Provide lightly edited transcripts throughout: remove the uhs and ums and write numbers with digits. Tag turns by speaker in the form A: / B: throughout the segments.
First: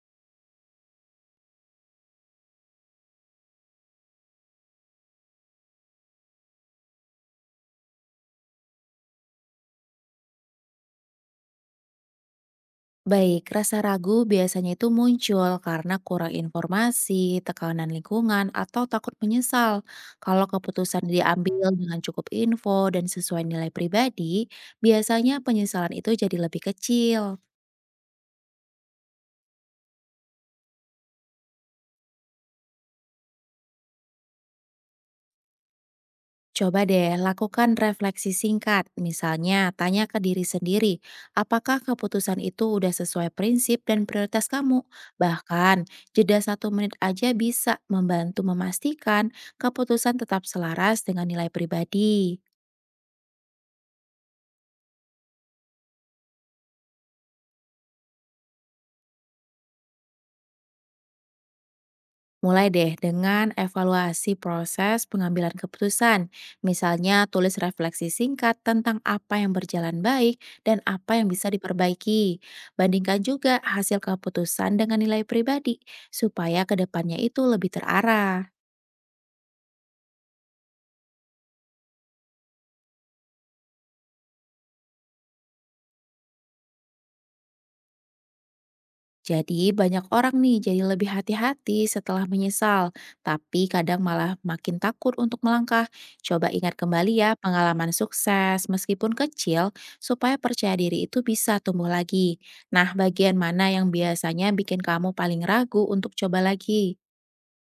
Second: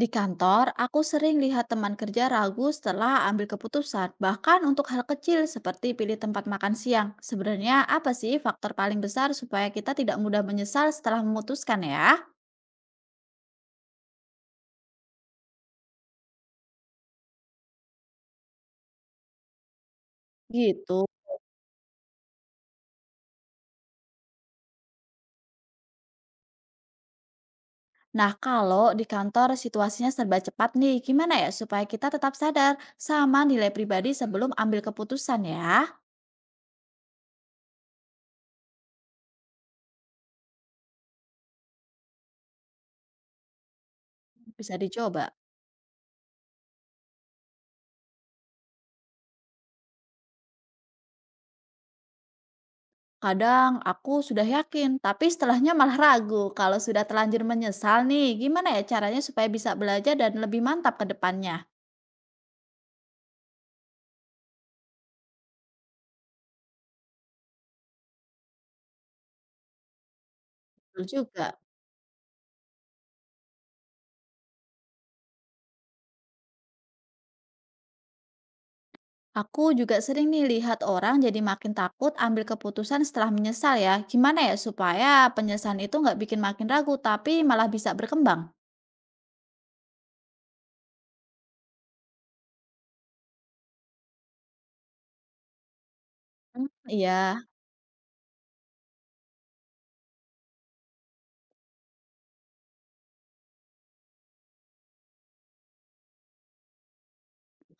A: Di kantor, aku sering lihat teman kerja ragu setelah ambil keputusan, bahkan untuk hal kecil seperti pilih tempat makan siang. Sebenarnya apa sih faktor paling besar supaya kita tidak mudah menyesal setelah memutuskan ya?
B: Baik, rasa ragu biasanya itu muncul karena kurang informasi, tekanan lingkungan, atau takut menyesal. Kalau
A: Gitu.
B: keputusan diambil dengan cukup info dan sesuai nilai pribadi, biasanya penyesalan itu jadi lebih kecil.
A: Nah, kalau di kantor situasinya serba cepat nih, gimana ya supaya kita tetap sadar sama nilai pribadi sebelum ambil keputusan ya?
B: Coba deh lakukan refleksi singkat, misalnya tanya ke diri sendiri, apakah keputusan itu udah sesuai prinsip dan prioritas
A: Bisa
B: kamu?
A: dicoba.
B: Bahkan, jeda satu menit aja bisa membantu memastikan keputusan tetap selaras dengan nilai pribadi.
A: Kadang aku sudah yakin, tapi setelahnya malah ragu. Kalau sudah terlanjur menyesal nih, gimana ya caranya supaya bisa belajar dan lebih mantap ke depannya?
B: Mulai deh dengan evaluasi proses pengambilan keputusan. Misalnya tulis refleksi singkat tentang apa yang berjalan baik dan
A: Betul
B: apa yang bisa
A: juga.
B: diperbaiki. Bandingkan juga hasil keputusan dengan nilai pribadi supaya kedepannya itu lebih terarah.
A: Aku juga sering nih lihat orang jadi makin takut ambil keputusan setelah menyesal ya. Gimana ya supaya penyesalan itu nggak bikin makin ragu, tapi malah bisa berkembang?
B: Jadi banyak orang nih jadi lebih hati-hati setelah menyesal, tapi kadang malah makin takut untuk melangkah. Coba
A: Hmm,
B: ingat kembali ya
A: iya.
B: pengalaman sukses meskipun kecil supaya percaya diri itu bisa tumbuh lagi. Nah, bagian mana yang biasanya bikin kamu paling ragu untuk coba lagi?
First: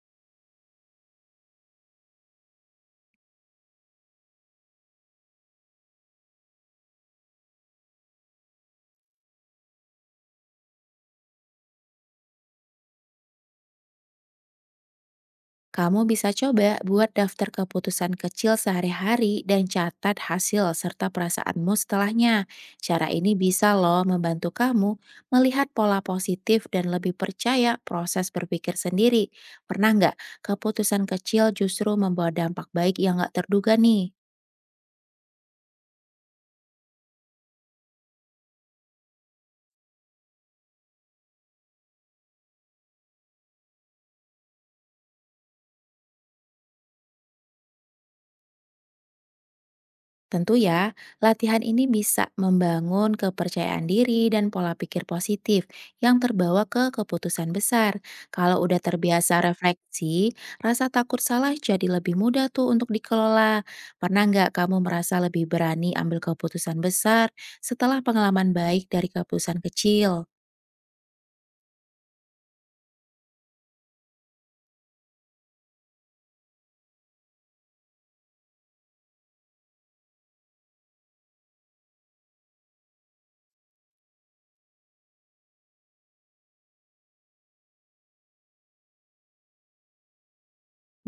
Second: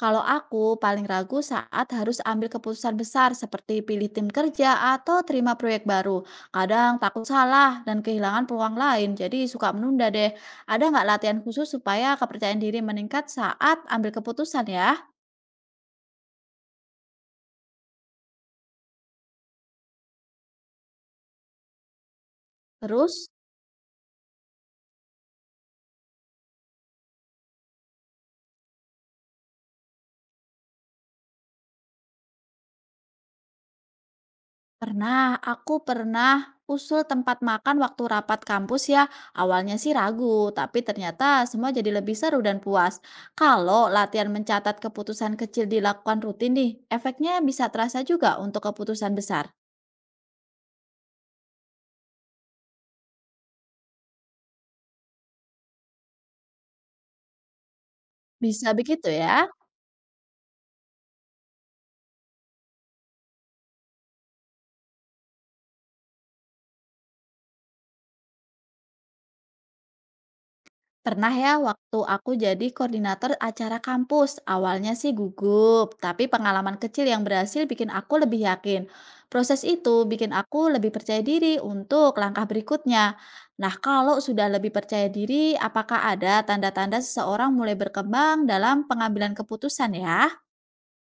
A: Kalau aku paling ragu saat harus ambil keputusan besar seperti pilih tim kerja atau terima proyek baru. Kadang takut salah dan kehilangan peluang lain, jadi suka menunda deh. Ada nggak latihan khusus supaya kepercayaan diri meningkat saat ambil keputusan ya?
B: Kamu bisa coba buat daftar keputusan kecil sehari-hari dan catat hasil serta perasaanmu setelahnya. Cara
A: Terus?
B: ini bisa loh membantu kamu melihat pola positif dan lebih percaya proses berpikir sendiri. Pernah nggak keputusan kecil justru membawa dampak baik yang nggak terduga nih?
A: Pernah, aku pernah usul tempat makan waktu rapat kampus ya. Awalnya sih ragu, tapi ternyata semua jadi lebih seru dan puas. Kalau latihan mencatat keputusan kecil dilakukan rutin nih, efeknya bisa terasa juga untuk keputusan besar.
B: Tentu ya, latihan ini bisa membangun kepercayaan diri dan pola pikir positif yang terbawa ke keputusan besar. Kalau
A: Bisa
B: udah
A: begitu
B: terbiasa
A: ya?
B: refleksi, rasa takut salah jadi lebih mudah tuh untuk dikelola. Pernah nggak kamu merasa lebih berani ambil keputusan besar setelah pengalaman baik dari keputusan kecil?
A: Pernah ya waktu aku jadi koordinator acara kampus. Awalnya sih gugup, tapi pengalaman kecil yang berhasil bikin aku lebih yakin. Proses itu bikin aku lebih percaya diri untuk langkah berikutnya. Nah, kalau sudah lebih percaya diri, apakah ada tanda-tanda seseorang mulai berkembang dalam pengambilan keputusan ya?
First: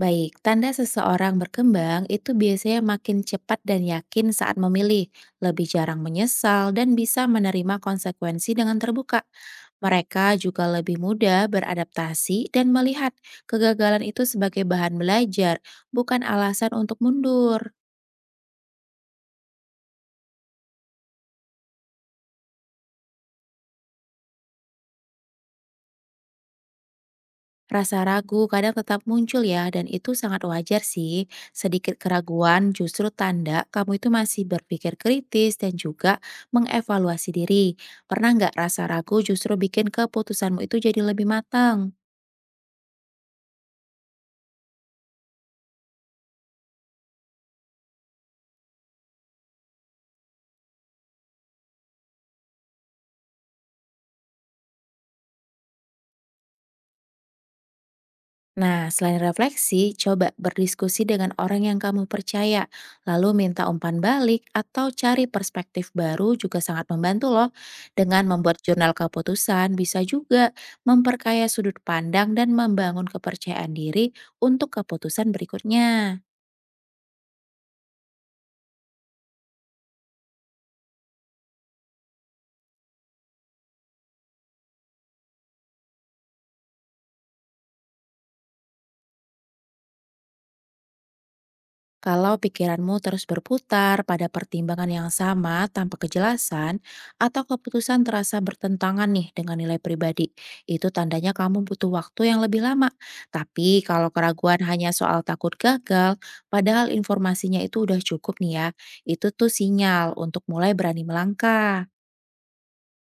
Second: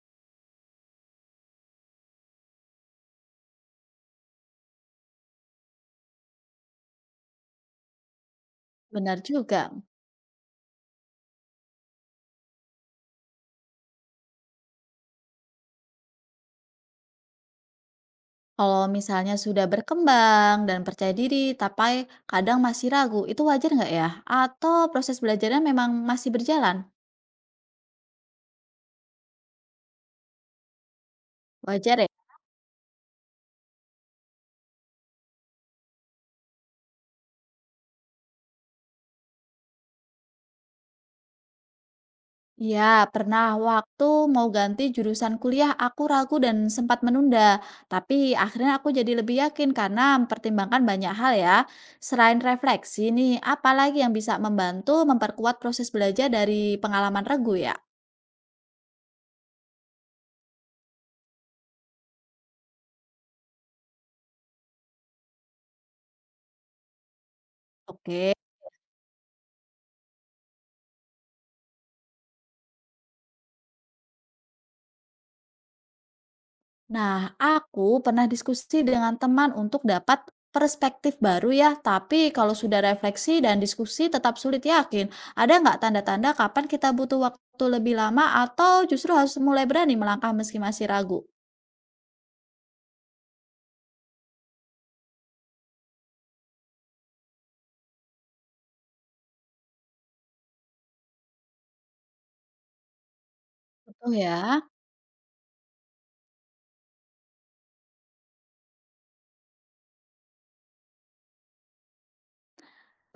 B: Baik, tanda seseorang berkembang itu biasanya makin cepat dan yakin saat memilih, lebih jarang menyesal, dan bisa menerima konsekuensi dengan
A: Benar
B: terbuka.
A: juga.
B: Mereka juga lebih mudah beradaptasi dan melihat kegagalan itu sebagai bahan belajar, bukan alasan untuk mundur.
A: Kalau misalnya sudah berkembang dan percaya diri, tapi kadang masih ragu, itu wajar nggak ya? Atau proses belajarnya memang masih berjalan?
B: Rasa ragu kadang tetap muncul ya, dan itu sangat wajar sih. Sedikit
A: Wajar ya?
B: keraguan justru tanda kamu itu masih berpikir kritis dan juga mengevaluasi diri. Pernah nggak rasa ragu justru bikin keputusanmu itu jadi lebih matang?
A: Iya, pernah waktu mau ganti jurusan kuliah, aku ragu dan sempat menunda. Tapi akhirnya aku jadi lebih yakin karena mempertimbangkan banyak hal ya. Selain refleksi nih, apalagi yang bisa membantu memperkuat proses belajar dari pengalaman regu ya?
B: Nah, selain refleksi, coba berdiskusi dengan orang yang kamu percaya, lalu minta umpan balik atau cari perspektif baru juga sangat membantu loh. Dengan
A: Oke.
B: membuat jurnal keputusan, bisa juga memperkaya sudut pandang dan membangun kepercayaan diri untuk keputusan berikutnya.
A: Nah, aku pernah diskusi dengan teman untuk dapat perspektif baru ya, tapi kalau sudah refleksi dan diskusi tetap sulit yakin. Ada nggak tanda-tanda kapan kita butuh waktu lebih lama atau justru harus mulai berani melangkah meski masih ragu?
B: Kalau pikiranmu terus berputar pada pertimbangan yang sama tanpa kejelasan, atau keputusan terasa bertentangan nih dengan nilai pribadi, itu tandanya kamu butuh waktu yang lebih lama. Tapi kalau
A: Betul
B: keraguan
A: ya.
B: hanya soal takut gagal, padahal informasinya itu udah cukup nih ya, itu tuh sinyal untuk mulai berani melangkah.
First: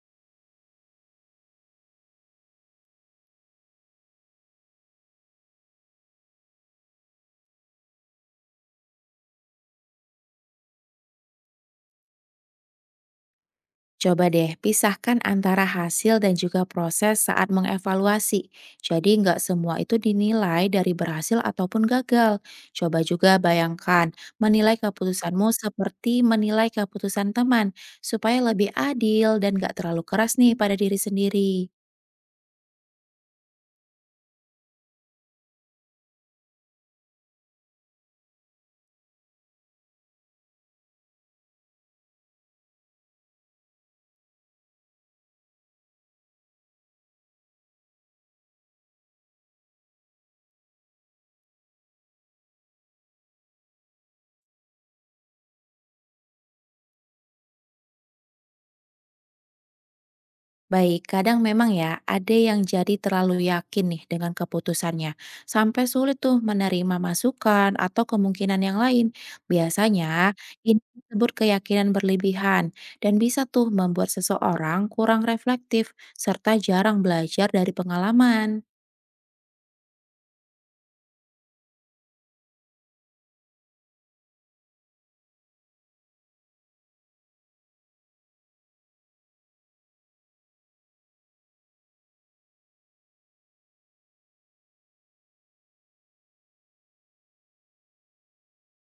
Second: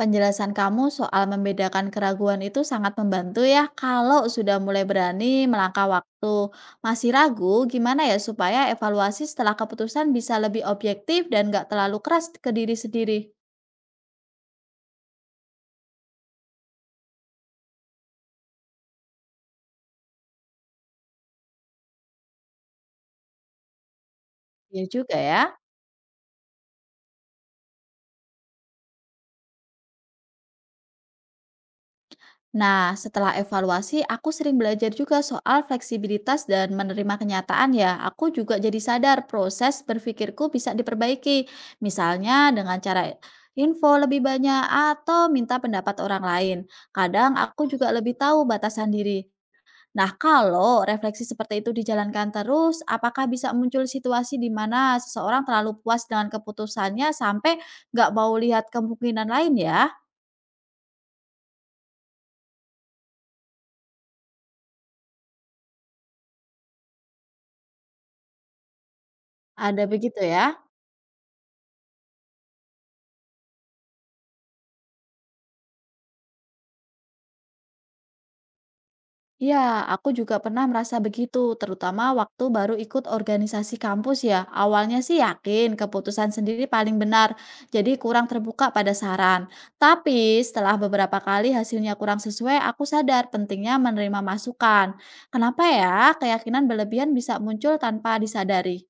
A: Penjelasan kamu soal membedakan keraguan itu sangat membantu ya kalau sudah mulai berani melangkah waktu. Masih ragu, gimana ya supaya evaluasi setelah keputusan bisa lebih objektif dan nggak terlalu keras ke diri sendiri?
B: Coba deh pisahkan antara hasil dan juga proses saat mengevaluasi. Jadi nggak semua itu dinilai dari berhasil ataupun gagal. Coba juga bayangkan menilai
A: Iya juga ya.
B: keputusanmu seperti menilai keputusan teman supaya lebih adil dan nggak terlalu keras nih pada diri sendiri.
A: Nah, setelah evaluasi, aku sering belajar juga soal fleksibilitas dan menerima kenyataan ya. Aku juga jadi sadar proses berpikirku bisa diperbaiki. Misalnya dengan cara info lebih banyak atau minta pendapat orang lain. Kadang aku juga lebih tahu batasan diri. Nah, kalau refleksi seperti itu dijalankan terus, apakah bisa muncul situasi di mana seseorang terlalu puas dengan keputusannya sampai nggak mau lihat kemungkinan lain ya?
B: Baik, kadang memang ya ada yang jadi terlalu yakin nih dengan keputusannya, sampai sulit tuh menerima masukan atau kemungkinan yang lain.
A: Ada begitu
B: Biasanya
A: ya?
B: ini disebut keyakinan berlebihan dan bisa tuh membuat seseorang kurang reflektif serta jarang belajar dari pengalaman.
A: Iya, aku juga pernah merasa begitu, terutama waktu baru ikut organisasi kampus ya. Awalnya sih yakin keputusan sendiri paling benar, jadi kurang terbuka pada saran. Tapi setelah beberapa kali hasilnya kurang sesuai, aku sadar pentingnya menerima masukan. Kenapa ya keyakinan berlebihan bisa muncul tanpa disadari?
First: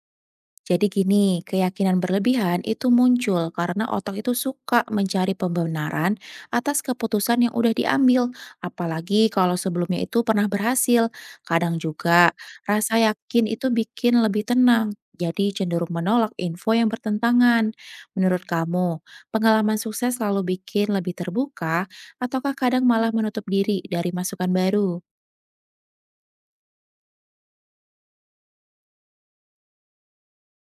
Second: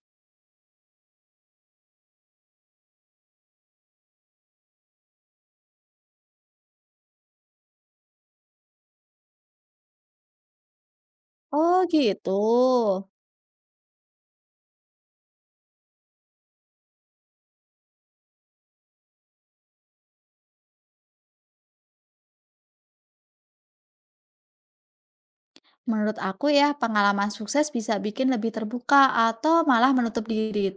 B: Jadi gini, keyakinan berlebihan itu muncul karena otak itu suka mencari pembenaran atas keputusan yang udah diambil, apalagi kalau sebelumnya itu pernah berhasil. Kadang
A: Oh gitu.
B: juga rasa yakin itu bikin lebih tenang, jadi cenderung menolak info yang bertentangan. Menurut kamu, pengalaman sukses selalu bikin lebih terbuka ataukah kadang malah menutup diri dari masukan baru?
A: Menurut aku ya, pengalaman sukses bisa bikin lebih terbuka atau malah menutup diri.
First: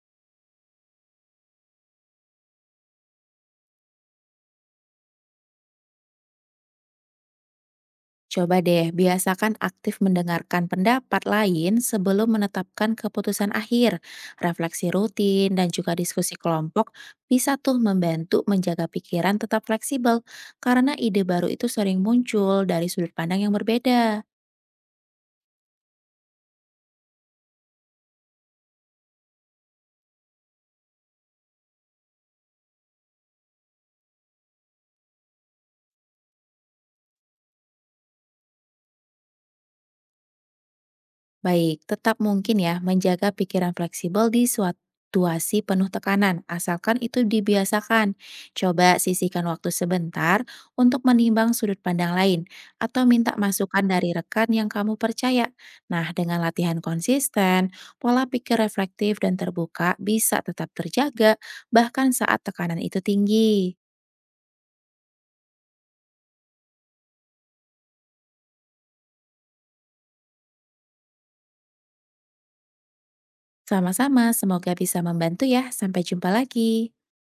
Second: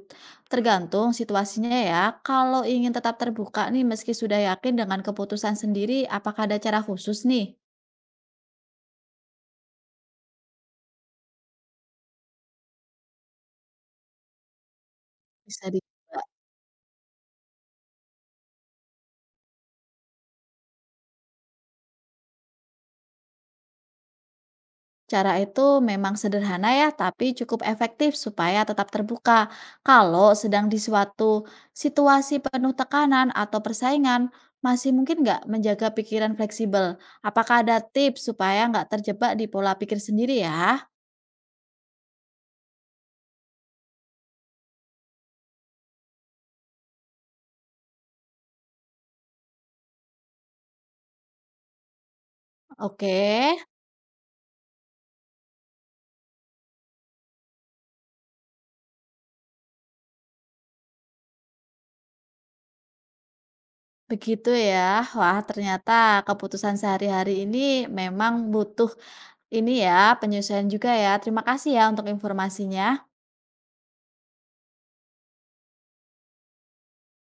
A: Tergantung situasinya ya. Kalau ingin tetap terbuka nih meski sudah yakin dengan keputusan sendiri, apakah ada cara khusus nih?
B: Coba deh, biasakan aktif mendengarkan pendapat lain sebelum menetapkan keputusan akhir. Refleksi rutin
A: Bisa
B: dan
A: di.
B: juga diskusi kelompok bisa tuh membantu menjaga pikiran tetap fleksibel karena ide baru itu sering muncul dari sudut pandang yang berbeda.
A: Cara itu memang sederhana ya, tapi cukup efektif supaya tetap terbuka. Kalau sedang di suatu situasi penuh tekanan atau persaingan, masih mungkin nggak menjaga pikiran fleksibel? Apakah ada tips supaya nggak terjebak di pola pikir sendiri ya?
B: Baik, tetap mungkin ya menjaga pikiran fleksibel di suatu situasi penuh tekanan, asalkan itu dibiasakan. Coba sisihkan waktu sebentar untuk menimbang sudut pandang lain, atau minta
A: Oke,
B: masukan dari rekan yang kamu percaya. Nah, dengan latihan konsisten, pola pikir reflektif dan terbuka bisa tetap terjaga, bahkan saat tekanan itu tinggi.
A: begitu ya. Wah, ternyata keputusan sehari-hari ini memang butuh ini ya, penyesuaian juga ya. Terima kasih ya untuk informasinya.
B: Sama-sama, semoga bisa membantu ya. Sampai jumpa lagi.